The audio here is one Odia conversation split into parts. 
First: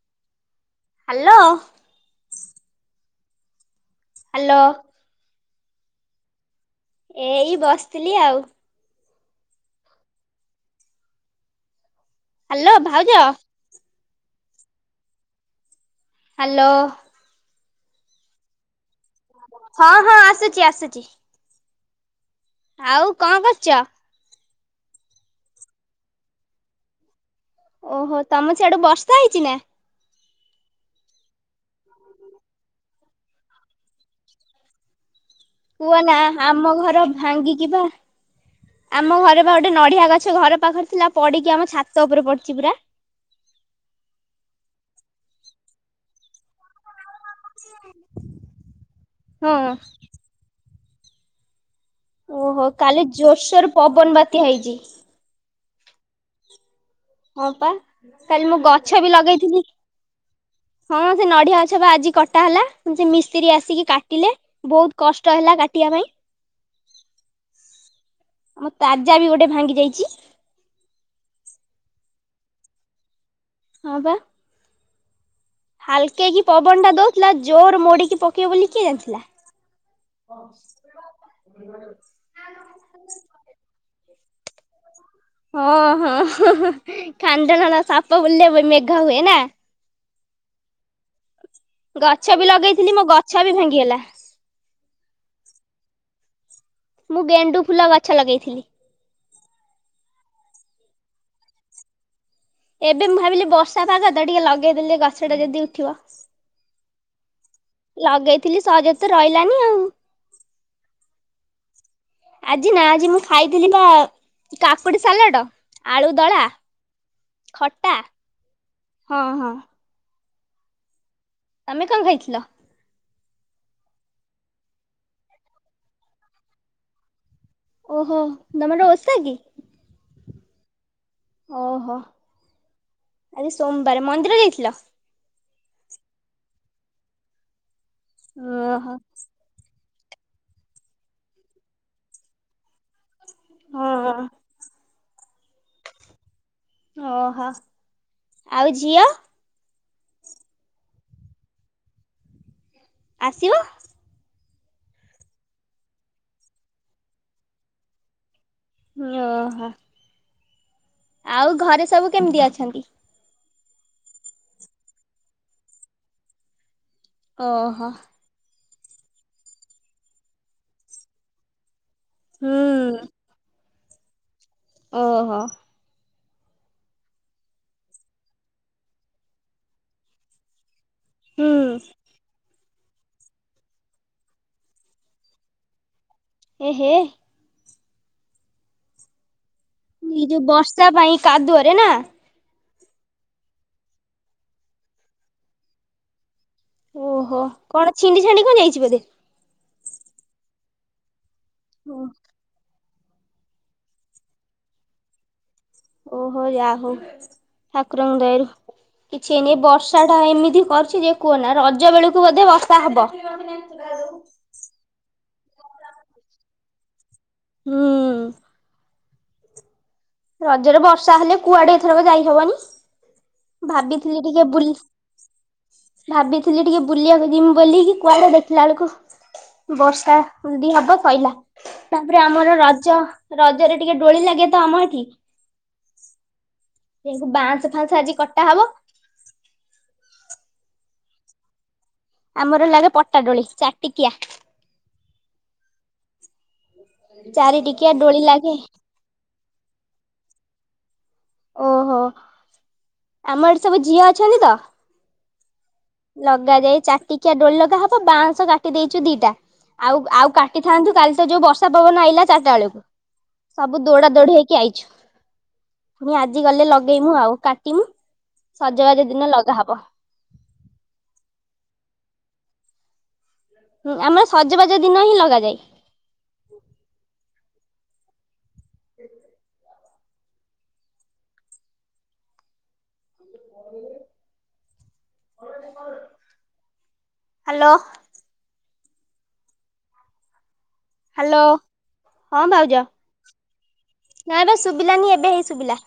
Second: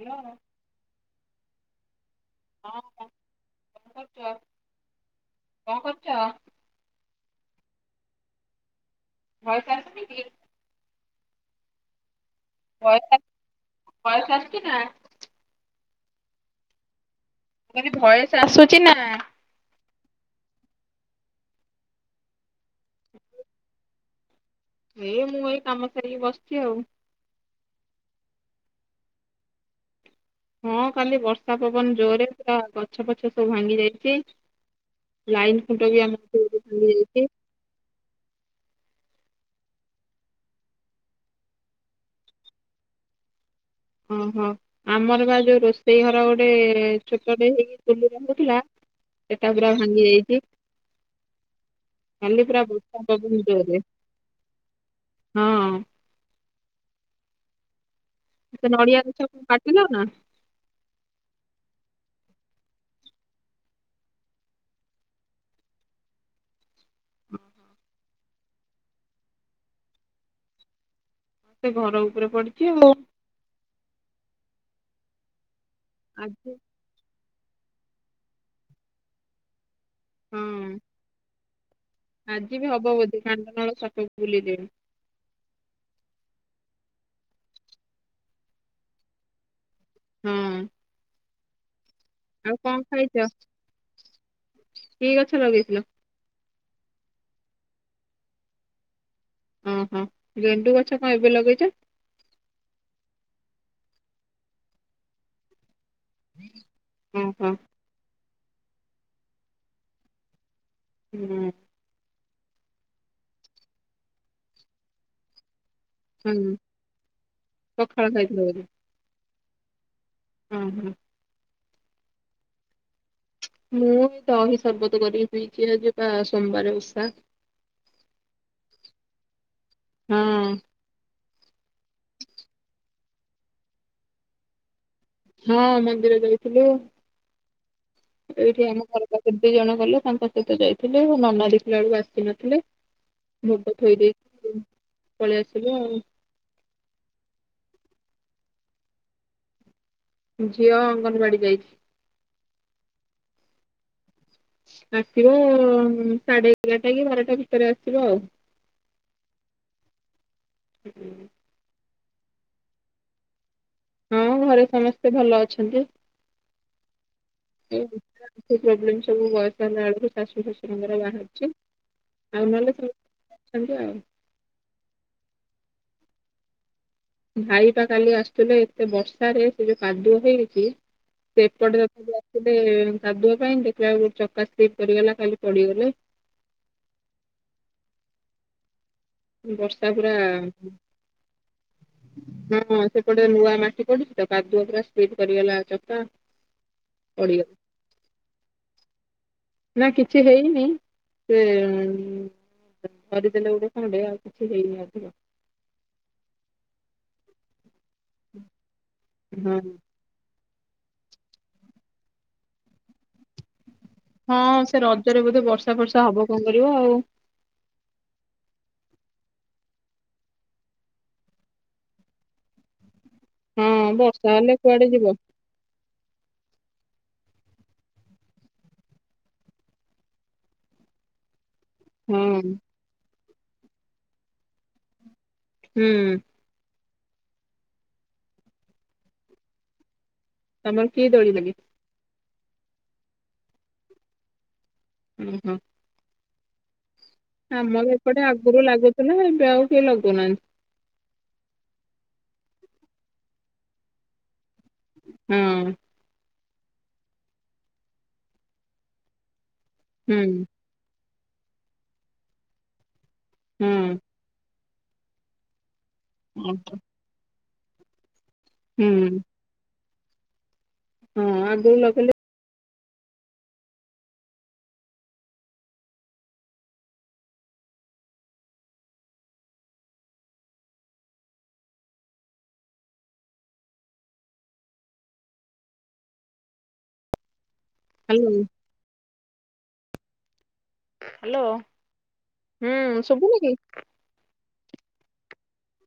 ହ୍ୟାଲୋ। ହ୍ୟାଲୋ। ହଁ ହ। ହାଲୋ। କଣ କରୁଚ। ଏଇ ବସିଥିଲି ଆଉ। ଭଏସ୍ ଆସୁନିକି? ହାଲୋ ଭାଉଜ। ଭଏସ୍ ଆସଛି ନା। ହାଲୋ। ମାନେ ଭଏସ୍ ଆସୁଛି ନା। ହଁ ହଁ ଆସୁଚି ଆସୁଚି। ଆଉ କଁ କରୁଚ। ଏ ମୁଁ ଏଇ କାମ ସାରିକି ବସିଛି ଆଉ। ଓହୋ ତମ ସିଆଡୁ ବର୍ଷା ହେଇଚି ନା। ହଁ କାଲି ବର୍ଷା ପବନ ଜୋରେ ପୁରା ଗଛ ପଛ ସବୁ ଭାଙ୍ଗି ଯାଇଚି। କୁଅ ନା ଆମ ଘର ଯାଇଛି ଭାଙ୍ଗିକି ବା ଆମ ଘରେ ବା ଗୋଟେ ନଡିଆ ଗଛ ଘର ପାଖରେ ଥିଲା, ପଡିକି ଆମ ଛାତ ଉପରେ ପଡିଛି ପୁରା। ଉଁହଁୁ ଆମର ବା ଯୋଉ ରୋଷେଇ ଘର ଗୋଟେ ଛୋଟଟେ ହେଇକି ଚୁଲି ରହୁଥିଲା ସେଟା ପୁରା ହଁ। ଭାଙ୍ଗି ଯାଇଛି। କାଲି ପୁରା ଓହୋ ବର୍ଷା କାଲି ପବନ ଜୋରସୋର ଜୋରରେ ପବନ ବାତ୍ୟା ହେଇଚି। ହଁ ହଁପା। କାଲି ମୁଁ ସେ ନଡିଆ ଗଛ ବି ଲଗେଇଥିଲି, କାଟିଲ ନା ହଁ ସେ ନଡିଆ ଗଛ ବା ଆଜି କଟ୍ କଟା ହେଲା, ମିସ୍ତ୍ରୀ ଆସିକି କାଟିଲେ ବହୁତ କଷ୍ଟ ହେଲା କାଟିବା ପାଇଁ। [inaudible] ମୋ ତାଜା ବି ଗୋଟେ ଭାଙ୍ଗି ଯାଇଚି। ତେ ଘର ଉପରେ ପଡିଛି ଆଉ। ହଁ ବା। ହାଲକ୍ଇକି ଆଜି ପବନଟା ଦୋ ଥିଲା ଜୋର ମୋଡିକି ପକେଇବ ବୋଲି କିଏ ଜାଣିଥିଲା ଓ [inaudible] ହଁ ହୁଁ ଆଜି ବି ହବ ବୋଧି କାଣ୍ଡ ନଳ ସକା ଭଲି ଦିନ ହଁ ହଁ ଖାଦଣାଲା ସାପ ବଲଲେ ଭ ମେଘା ହୁଏ ନା ହୁଁ ଗଛ ବି ଲଗେଇଥିଲି ମୋ ଗଛ ବି ଭାଙ୍ଗିଗଲା ଇଗଛଲଗେଇଥିଲ। ମୁଁ ଗେଣ୍ଡୁ ଫୁଲ ଗଛ ଲଗେଇଥିଲି ଓହୋ ଗେଣ୍ଡୁ ଗଛ କଣ ଏବେ ଲଗେଇଛ, ଏବେ ମୁଁ ଭାବିଲି ବର୍ଷା ପାଗ ତ ଟିକେ ଲଗେଇଦେଲି ଗଛ ଟା ଯଦି ଉଠିବ ହୁଁ ହୁଁ ଅଗେଇଥିଲି ସହଜ ତ ରହିଲାନି ଆଉ ହୁଁ ଆଜି ନା ଆଜି ମୁଁ ଖାଇଥିଲି ବା କାକୁଡି ସାଲାଡ ଆଳୁଦଳା ହୁଁ ଖଟା ପଖାଳ ହଁ ହଁ ହୁଁ ହୁଁ ତମେ କଣ ଖାଇଥିଲ ମୁଁ ଦହି ସର୍ବତ କରି ପିଇଛି ଆଜି ବା ସୋମବାର ଓଷା ଓହୋ ତମର ଓଷା କି ହଁ ଓହୋ ଆରେ ସୋମବାର ମନ୍ଦିର ଯାଇଥିଲ। ହଁ ମନ୍ଦିର ଯାଇଥିଲୁ। ଏଇଠି ଆମ ଓହୋ ଘର ପା କେମିି ଜଣ କଲ ତାଙ୍କ ସହିତ ଯାଇଥିଲେି ନନା ଦେଖିଲା ବେଳକୁ ଆସିନଥିଲେ। ମୁତ ଥୋଇ ହଁ ଦେଇଇଛି, ପଳେଇ ଆସିବୁ ଆଉ ଓହୋ ଆଉ ଝିଅ ଝିଅ ଅଙ୍ଗନବାଡି ଯାଇଛି, ଆସିବ ଆସିବ ସାଢେ ଏଗାରଟା କି ବାରଟା ଭିତରେ ଆସିବ ଆଉ ଓହୋ ହଁ ଆଉ ଘରେ ସବୁ କେମିତି ଅଛନ୍ତି। ହଁ ଘରେ ସମସ୍ତେ ଭଲ ଅଛନ୍ତି। ଓହୋ ପ୍ରୋବ୍ଲେ ସବୁ ବୟସ ହେଲା ବେଳକୁ ଶାଶୁ ଶ୍ୱଶୁରଙ୍କର ବାହାରୁଛି, ଆଉନଲ ହୁଁ ସଜ ଆଉ ଓହୋ ଭାଇ ପା କାଲି ଆସୁଥିଲେ ଏତେ ବର୍ଷାରେ ସେ ଯୋଉ କାଦୁଅ ହେଇଛି ହୁଁ ସେପଟେ ବେଳେ ଆସିଲେ ଗାଧୁଆ ପାଇଁ ଦେଖିଲା ବେଳକୁ ଚକା ସ୍ଲିପ କରିଗଲା କାଲି ପଡିଗଲେ। ଏ ହେ ବର୍ଷା ପୁରା ଏ ଯୋଉ ବର୍ଷା ପାଇଁ କାଦୁଅରେ ନା ହଁ ସେପଟେ ନୂଆ ମାଟି ପଡୁଛି ତ କାଦୁଅ ପୁରା ସ୍ଲିପ୍ କରିଗଲା ଚକା ଓହୋ ପଡିଗଲା। କଣ ଛିଣ୍ଡି ଛାଣ୍ଡି କଣ ଯାଇଛି ବୋଧେ? ନା କିଛି ହେଇନି ସେ କରିଦେଲେ ଗୋଟେ କଣ ଟେ ଆଉ କିଛି ହେଇନି ଅଧିକ ଓହୋ ଆ ହୋ। ଠାକୁରଙ୍କ ଦୟାରୁ କିଛି ହେଇନି ଏଇ ହଁ ବର୍ଷା ଟା ଏମିତି କରିଛି ଯେ କୁହନା ରଜ ବେଳକୁ ବୋଧେ ବର୍ଷା ହବ। ହଁ ସେ ରଜରେ ବୋଧେ ଏବେ ବର୍ଷା ଫର୍ଷା ହବ କଣ କରିବ ଆଉ। ହୁଁ। ରଜରେ ବର୍ଷା ହେଲେ କୁଆଡେ ଏଥରକ ଯାଇ ହବନି। ହଁ ଭାବିଥିଲି ବର୍ଷା ଟିକେ ହେଲେ ବୁଲି କୁଆଡେ ଯିବ ଭାବିି ଥିଲି ଟିକେ ବୁଲିବାକୁ ଯିମି ବୋଲିକି କୁଆଡେ ଦେଖିଲା ବେଳକୁ ବର୍ଷା ଯଦି ହବ ସଇଲା। ହଁ ତାପରେ ଆମର ରଜ ରଜରେ ଟିକେ ଡୋଳି ଲାଗେ ତ ଆମ ଏଠି। ହ ହୁଁ। ସେ ବାଁଶ ଫାଁସ ଆଜି କଟା ହବ। ତମର କି ଦୋଳି ଲାଗେ? ଆମର ଲାଗେ ପଟାଡୋଳି ଚାରିଟିକିଆ। ହୁଁ ହୁଁ। ଚାରି ଟିକିଆ ଆମର ଡୋଳି ଏପଟେ ଲାଗେ ଆଗରୁ ଲାଗୁଥିଲା ଏବେ ଆଉ କେହି ଲଗଉନାହାଁନ୍ତି। ଆମର ସବୁ ଝିଅ ଅଛନ୍ତି ତ ହଁ। ଲଗାଯାଏ ଚାରିଟିକିଆ ଡୋଳି ଲଗା ହବ ବାଉଁଶ କାଟି ଦେଇଛୁ ଦିଟା ଆଉ ହୁଁ ଆଉ କାଟିଥାନ୍ତୁ କାଲି ଏ ତ ଯୋଉ ବର୍ଷା ପବନ ଆଇଲା ଚାରିଟା ବେଳକୁ ସବୁ ହଁ ଦୌଡା ଦୋଡି ହେଇ କି ଆଇଛୁ। ପୁଣି ଆଜି ଗଲେ ହଁ ଲଗେଇମୁ ଆଉ କା ଟିଂ ସଜବାଜ ହୁଁ ଦିନ ଲଗା ହବ। ହଁ ଆଗୁରୁ ଲଗେଇଲେ ହୁଁ ଆମର ସଜବାଜ ଦିନ ହିଁ ଲଗାଯାଏ। ହାଲୋ। ହାଲୋ। ହାଲୋ। ହଁ ହୁଁ ଶୁଭୁନି କି? ଶୁବିଲାନି ଏବେ ହେଇ ଶୁବିଲା।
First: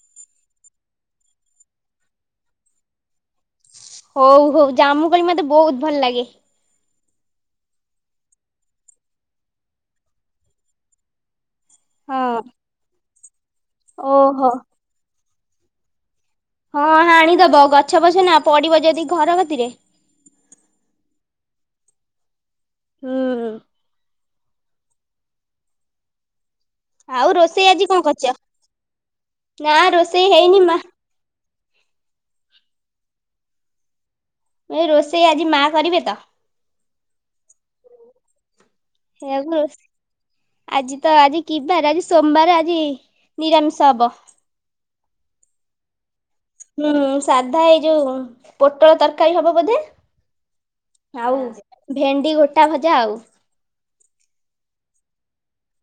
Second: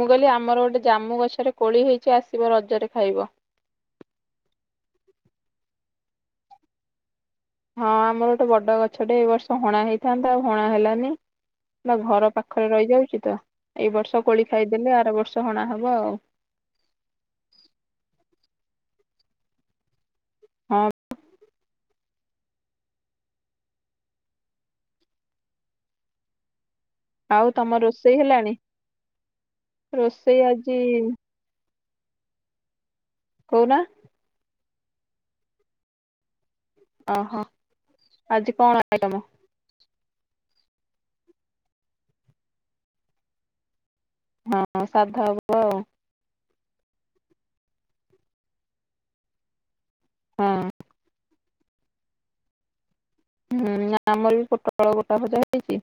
ମୁଁ କଇଲି ଆମର ଗୋଟେ ଜାମୁ ଗଛରେ କୋଳି ହେଇଚି ଆସିବ ରଜରେ ଖାଇବ। ହୋଉ ହୋଉ ଜାମୁ କୋଳି ମତେ ବୋହୁତ ଭଲ ଲାଗେ। ହଁ ଆମର ଗୋଟେ ବଡ ଗଛଟେ ଏଇ ବର୍ଷ ହଣା ହେଇଥାନ୍ତା ଆଉ ହଣା ହେଲାନି। ନାଁ ଘର ହଁ। ପାଖରେ ରହି ଯାଉଚି ତ। ଏଇ ବର୍ଷ କୋଳି ଓହୋ ଖାଇଦେଲେ ଆର ବର୍ଷ ହଣା ହବ ଆଉ। ହଁ ହାଣିଦବ ଗଛ ବଛ ନାଁ ପଡ଼ିବ ଯଦି ଘର କତିରେ ହଁ। ହୁଁ। ଆଉ ରୋଷେଇ ଆଜି କଣ କରଚ ନାଁ ରୋଷେଇ ହେଇନି ମା କଉନା। ଏ ରୋଷେଇ ଆଜି ମା କରିବେ ତ। ଓହୋ ଆଜି କଣ ଆଇଟମ? ସେଇଆକୁ ଆଜି ତ ଆଜି କି ବାର ଆଜି ସୋମବାର ଆଜି ନିରାମିଷ ହବ। ହଁ ସାଧା ହବ ଆଉ। ହୁଁ ସାଧା ଏଇ ଯୋଉ ପୋଟଳ ତରକାରୀ ହବ ବୋଧେ। ହଁ ଆଉ ଭେଣ୍ଡି ଗୋଟା ଭଜା ଆଉ। ହୁଁ ନାଁ ଆମର ବି ପୋଟଳ ଗୋଟା ଭଜା ହଉଚି।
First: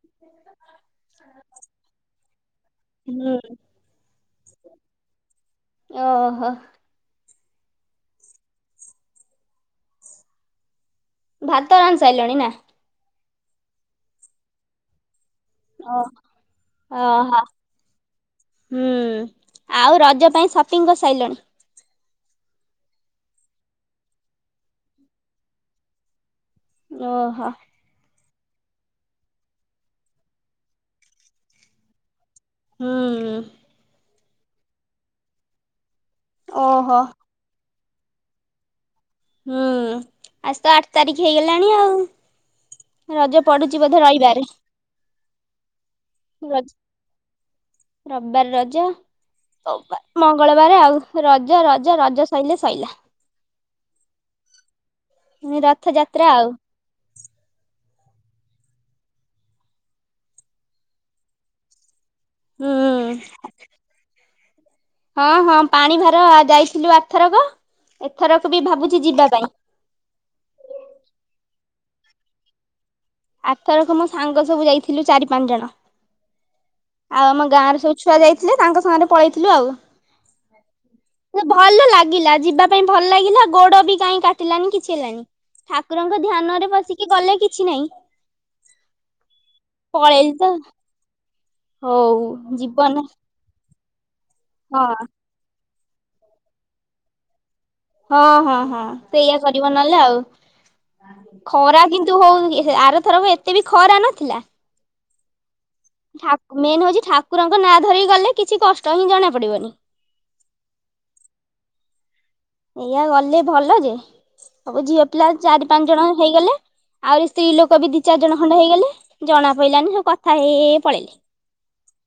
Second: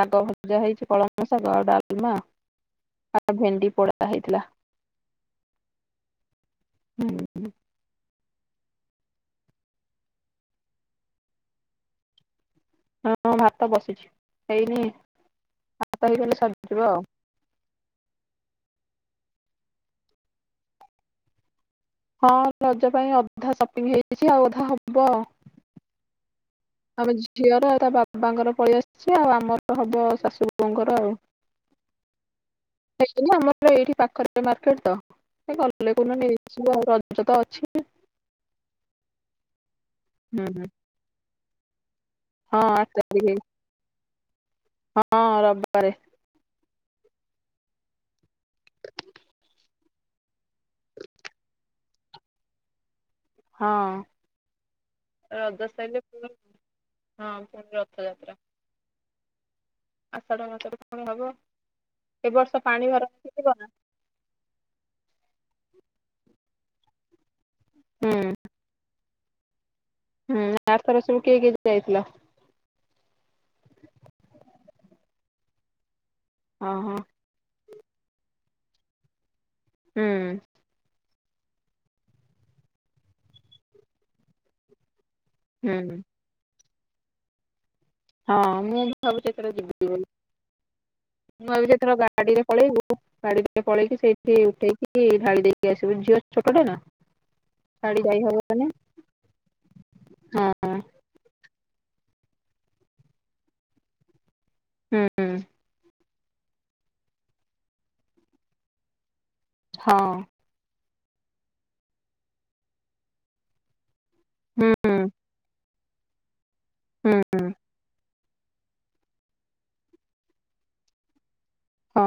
ଶାଗ ଭଜା ହେଇଚି କଳମ ଶାଗ ଆଉ ଡାଲମା ଆଉ ହୁଁ। ଭେଣ୍ଡି ପୋଡ଼ା ହେଇଥିଲା। ଓହୋ। ହୁଁ। ଭାତ ରାନ୍ଧି ସାଇଲଣି ନାଁ? ହଁ ଭାତ ବସିଛି ହେଇନି। ଓ ଭାତ ହେଇଗଲେ ସରିଯିବ ଅ ଆଉ ହ ହୁଁ। ଆଉ ରଜ ପାଇଁ ସପିଂ କରିସାଇଲଣି? ହଁ ରଜ ପାଇଁ ଅଧା ସପିଂ ହେଇଛି ଆଉ ଅଧା ହବ ଆଉ। ଆମ ଓହୋ ଝିଅର ଆଉ ତା ବା ବାବାଙ୍କର ପଲେଇ ଆସିଛି ଆଉ ଆମର ହବ ଶାଶୁ ବୋହୁଙ୍କର ଆଉ। ହୁଁ ହେଇନି ଆମର ତ ଏଇଠି ପାଖରେ ଏ ମାର୍କେଟ ତ ହେ କା ଗଲେ କୋଉଦିନ ନେଇଆସିବୁ ଆଉ ଓହୋ ରଜ ତ ଅଛି। ହୁଁ। ହୁଁ ଆଯି ହୁଁ। ତ ଆଠ ତାରିଖ ହେଇଗଲାଣି ହଁ ଆଠ ଆଉ ତାରିଖ ରଜ ପଡୁଛି ବୋଧେ ରଇବାର। ଏ। ହଁ ରବିବାରେ। ରଜ ରବିବାର ରଜ ମଙ୍ଗଳବାରେ ଆଉ ରଜ ରଜ ରଜ ସଇଲେ ସଇଲା। ହଁ ରଜ ସଇଲେ ରଥଯାତ୍ରା ପୁଣି ଆଉ ହଁ ପୁଣି ରଥଯାତ୍ରା ଆଷାଢ ମାସରେ ପୁଣି ହବ। ଏ ବର୍ଷ ହୁଁ ପାଣି ଭାର ନେଇକି ଜିବ ନା? ହଁ ହଁ ପାଣି ଭାର ଯାଇଥିଲୁ ଆ ଥରକ। ହୁଁ ଏଥରକ ବି ଭାବୁଛି ଯିବା କାଇଁ ହୁଁ ଆଥର ସବୁ କିଏ କିଏ ଯାଇଥିଲ? ଆର ଥରକ ମୋ ସାଙ୍ଗ ସବୁ ଯାଇଥିଲୁ ଚାରି ପାଞ୍ଚ ଜଣ। ହଁ ହଁ। ଆଉ ଆମ ଗାଁରେ ସବୁ ଛୁଆ ଯାଇଥିଲେ ତାଙ୍କ ସାଙ୍ଗରେ ପଳେଇଥି ହୁଁ। କିନ୍ତୁ ଭଲ ଲାଗିଲା ଯିବା ପାଇଁ ଭଲ ଲାଗିଲା ଗୋଡ ବି କାଇଁ କାଟିଲାନି କିଛି ହେଲାନି। ହୁଁ ଠାକୁରଙ୍କ ଧ୍ୟାନରେ ବ ସେଠିକି ଗଲେ କିଛି ନାହିଁ। ହଁ ମୁଁ ବି ଭାବୁଛି ଏଥର ଯିବି ବୋଲି। ପଳେଇଲି ତ ମୁଁ ଭାବିବି ଯେତେବେଳେ ହଉ ଗାଡିରେ ପଳେଇବୁ ଜୀବନ ଗାଡିରେ ପଳେଇି ସେଇ ସେ ଉଠେ ହଁ କି ଢାଳି ଝିଅ ଛୋଟ ଟା ନା। ଗାଡି ହଁ ଯାଇ ହଁ ହବନି ହଁ ସେଇଆ କରିବ ନହେଲେ ଆଉ। ହଁ ଖରା କିନ୍ତୁ ହଉ ଆରଥର ଏତେ ବି ଖରା ନଥିଲା। ହୁଁ। ମେନ୍ ହଉଛି ଠାକୁରଙ୍କ ନାଁ ଧରିକି ଗଲେ କିଛି କଷ୍ଟ ହିଁ ଜଣା ପଡିବନି। ହଁ। ଏଇଆ ଗଲେ ଭଲ ଯେ ହୁଁ ସବୁ ଝିଅ ପିଲା ଚାରି ପାଞ୍ଚ ଜଣ ହେଇଗଲେ ହୁଁ ଆହୁରି ସ୍ତ୍ରୀ ଲୋକ ବି ଦି ଚାରି ଜଣ ଖଣ୍ଡେ ହେଇଗଲେ ଜଣା ପ‌ଇଲାନି ସବୁ କଥା ହେଇ ହେଇ ପଳେଇଲେ। ହଁ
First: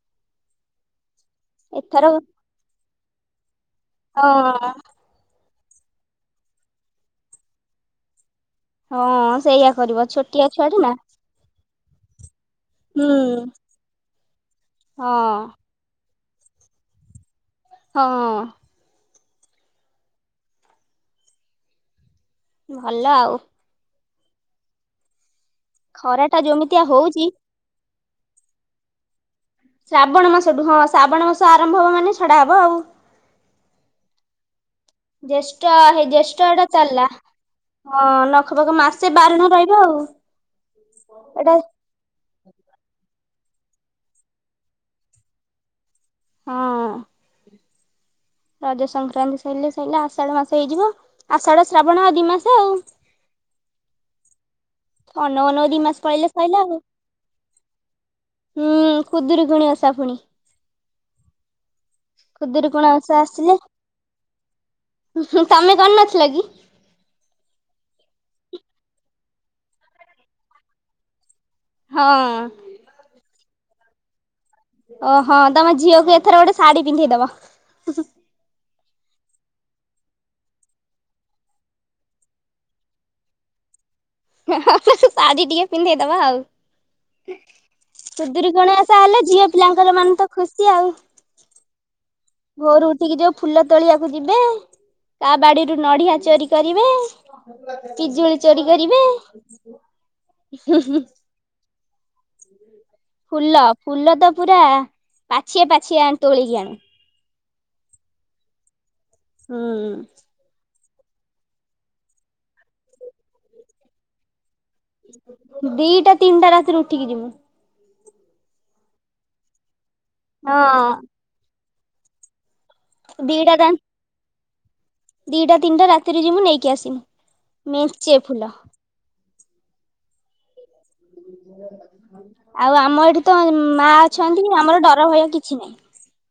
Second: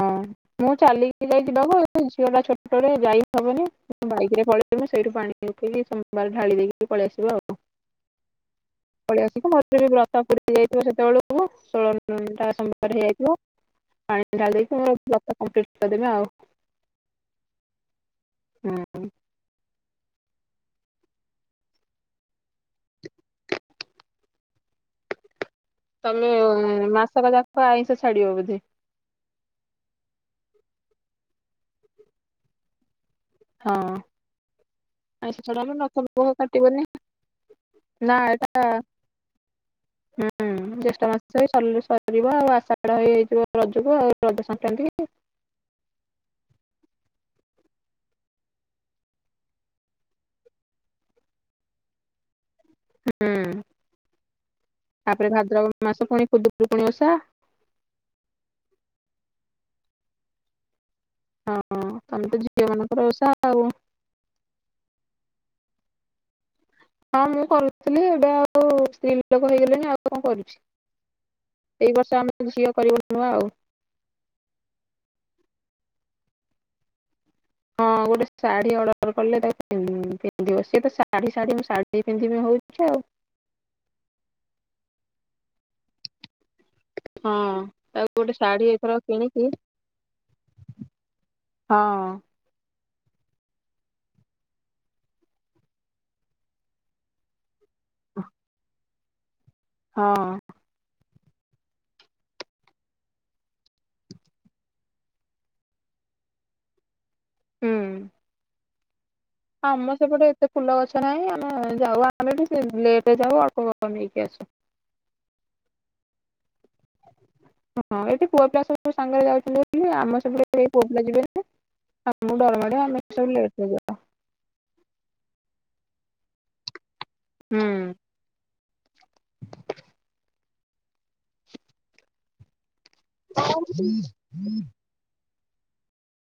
ମୁଁ ଚାଲିକି ଯା‌ହି ଯିବାକୁ ଏଥର ଝିଅଟା ଛୋଟ‌ଟେ ଯାଇ ହବନି ବାଇକରେ ହଁ ପଳେଇମୁ ସେଇଠୁ ପାଣି ଦେଖିକି ସୋମବାର ଢାଳି ଦେଇକି ପଳେଇ ଆସିବ ଆଉ ପଳେଇ ହଁ ଆସିବୁ ସେଇଆ ମୋର ବି କରିବ ବ୍ରତ ପୁରା ଛୋଟିଆ ହେଇ ଛୁଆଟେ ଯାଇଥିବ ନା ସେତେବେଳକୁ [inaudible] ହୁଁ [inaudible] ପାଣି କରିକି ହଁ ବ୍ରତ କମ୍ପଲିଟ୍ କରି [inaudible] ହଁ। ଭଲ ଆଉ। ଖରା ତମେ ଟା ଯେମିତିଆ ହଉଛି ମାସଟା ଯାକ ଆଇଁଷ ଛା ଛାଡିବ ବୋଧେ। ଶ୍ରାବଣ ମାସଠୁ ହଁ ଶ୍ରାବଣ ମାସ ଆରମ୍ଭ ହବ ମାନେ ଛଡା ହବ ଆଉ। ହଁ ଆଇଁଷ ଜେଷ୍ଠ ଛଡାହବ ନଖ ହେଇ ଫଖ ଜେଷ୍ଠ ଏଟା କାଟିବନି ଚାଲିଲା। ହଁ ନା ନଖ ଏଇଟା ପଖ ମାସେ ବାରଣ ରହିବ ଆଉ। ଏଟା ହେଇଯିବ ଆଉ ଆଶାଢା ହେଇ ଯିବ ରଜକୁ ଆଉ ରଜ ସଂକ୍ରାନ୍ତିକି। ହଁ। ରଜ ସଂକ୍ରାନ୍ତି ସ‌ଇଲେ ସଇଲା ଆଷାଢ ମାସ ହେଇଯିବ ଆଷାଢ ଶ୍ରାବଣ ଆଉ ଦି ମାସ ହୁଁ ତାପରେ ଅନୋଉ ଅନୋଉ ଭାଦ୍ରବ ଦି ମାସ ପୁଣି ପଳେଇଲେ ସଇଲା ଆଉ। ଖୁଦୁରୁକୁଣୀ ଓଷା ହୁଁ। ଖୁଦୁରୁକୁଣୀ ଓଷା ପୁଣି। ହଁ ତମେ ତ ଝିଅ ଖୁଦୁରୁକୁଣୀ ମାନଙ୍କର ଓଷା ଆସିଲେ ଆଉ। ତମେ କରିନଥିଲ କି? ହଁ ମୁଁ କରୁଥିଲି ଏବେ ଆଉ ସ୍ତ୍ରୀ ଲୋକ ହେଇଗଲିଣି ଆଉ କଣ କରୁଚି। ଏଇ ବର୍ଷ ଆମେ ହଁ। ଝିଅ କରିବ ନୁଆ ଆଉ। ଓହୋ ତମ ଝିଅକୁ ଏଥର ଗୋଟେ ଶାଢୀ ପିନ୍ଧେଇଦବ। ହଁ ଗୋଟେ ଶାଢ଼ୀ ଅର୍ଡର କଲେ ତା ହୁଁ ପିନ୍ଧିବ ସିଏତ ଶାଢ଼ୀ ଶାଢୀ ମୁଁ ଶାଢୀ ପିନ୍ଧିବି ହଉଚି ଆଉ। ଶାଢ଼ୀ ଟିକେ ପିନ୍ଧେଇଦବ ଆଉ। ହଁ ତାକୁ ଗୋଟେ ଶାଢୀ ଖୁଦୁରୁକୁଣୀ ଓଷା ଏଥର ହେଲେ ଝିଅ କିଣିକି ପିଲାଙ୍କର ମାନେ ତ ଖୁସି ଆଉ। ହଁ ଭୋରୁ ଉଠିକି ଯୋଉ ଫୁଲ ତୋଳିବାକୁ ଯିବେ କା ବାଡିରୁ ନଡିଆ ଚୋରି କରିବେ। ପିଜୁଳି ଚୋରି କରିବେ। [unintelligible] ହଁ [unintelligible] ଫୁଲ ଫୁଲ ତ ପୁରା ପାଛିଏ ପାଛିଏ ଆ ତୋଳିକି ଆଣୁ। ହୁଁ। ଆମ ହୁଁ ସେପଟେ ଏତେ ଫୁଲ ଗଛ ଗଛ ନାଇଁ ଆମେ ଯାଉ ଆମେ ବି ସେ ଲେଟରେ ଯାଉୁ ଅଳ୍ପ ଅଳ୍ପ ନେଇକି ଆସୁ। ଦିଟା ତିନିଟା ରାତିରେ ଉଠିକି ଯିବୁ। ହଁ ଏଠି ପୁଅ ପିଲା ସହିତ ସାଙ୍ଗରେ ଯାଉଥିଲି। କିନ୍ତୁ ଆମ ସେପଟେ କେହି ପୁଅ ହଁ ପିଲା ଯିବେ ନାହି। ଆମକୁ ଡର ମାରେ ତୁମେ ଦିଟା ତା ମିଛ [inaudible] ଦିଟା ତିନିଟା ରାତିରେ ଯିବୁ ନେଇକି ହୁଁ। ଆସିମି। ମେଞ୍ଚେ ଫୁଲ। [inaudible] [inaudible] ଆଉ ଆମ ଏଠି ତ ମା ଅଛନ୍ତି ଆମର ଡର ଭୟ କି କିଛି ନାଇ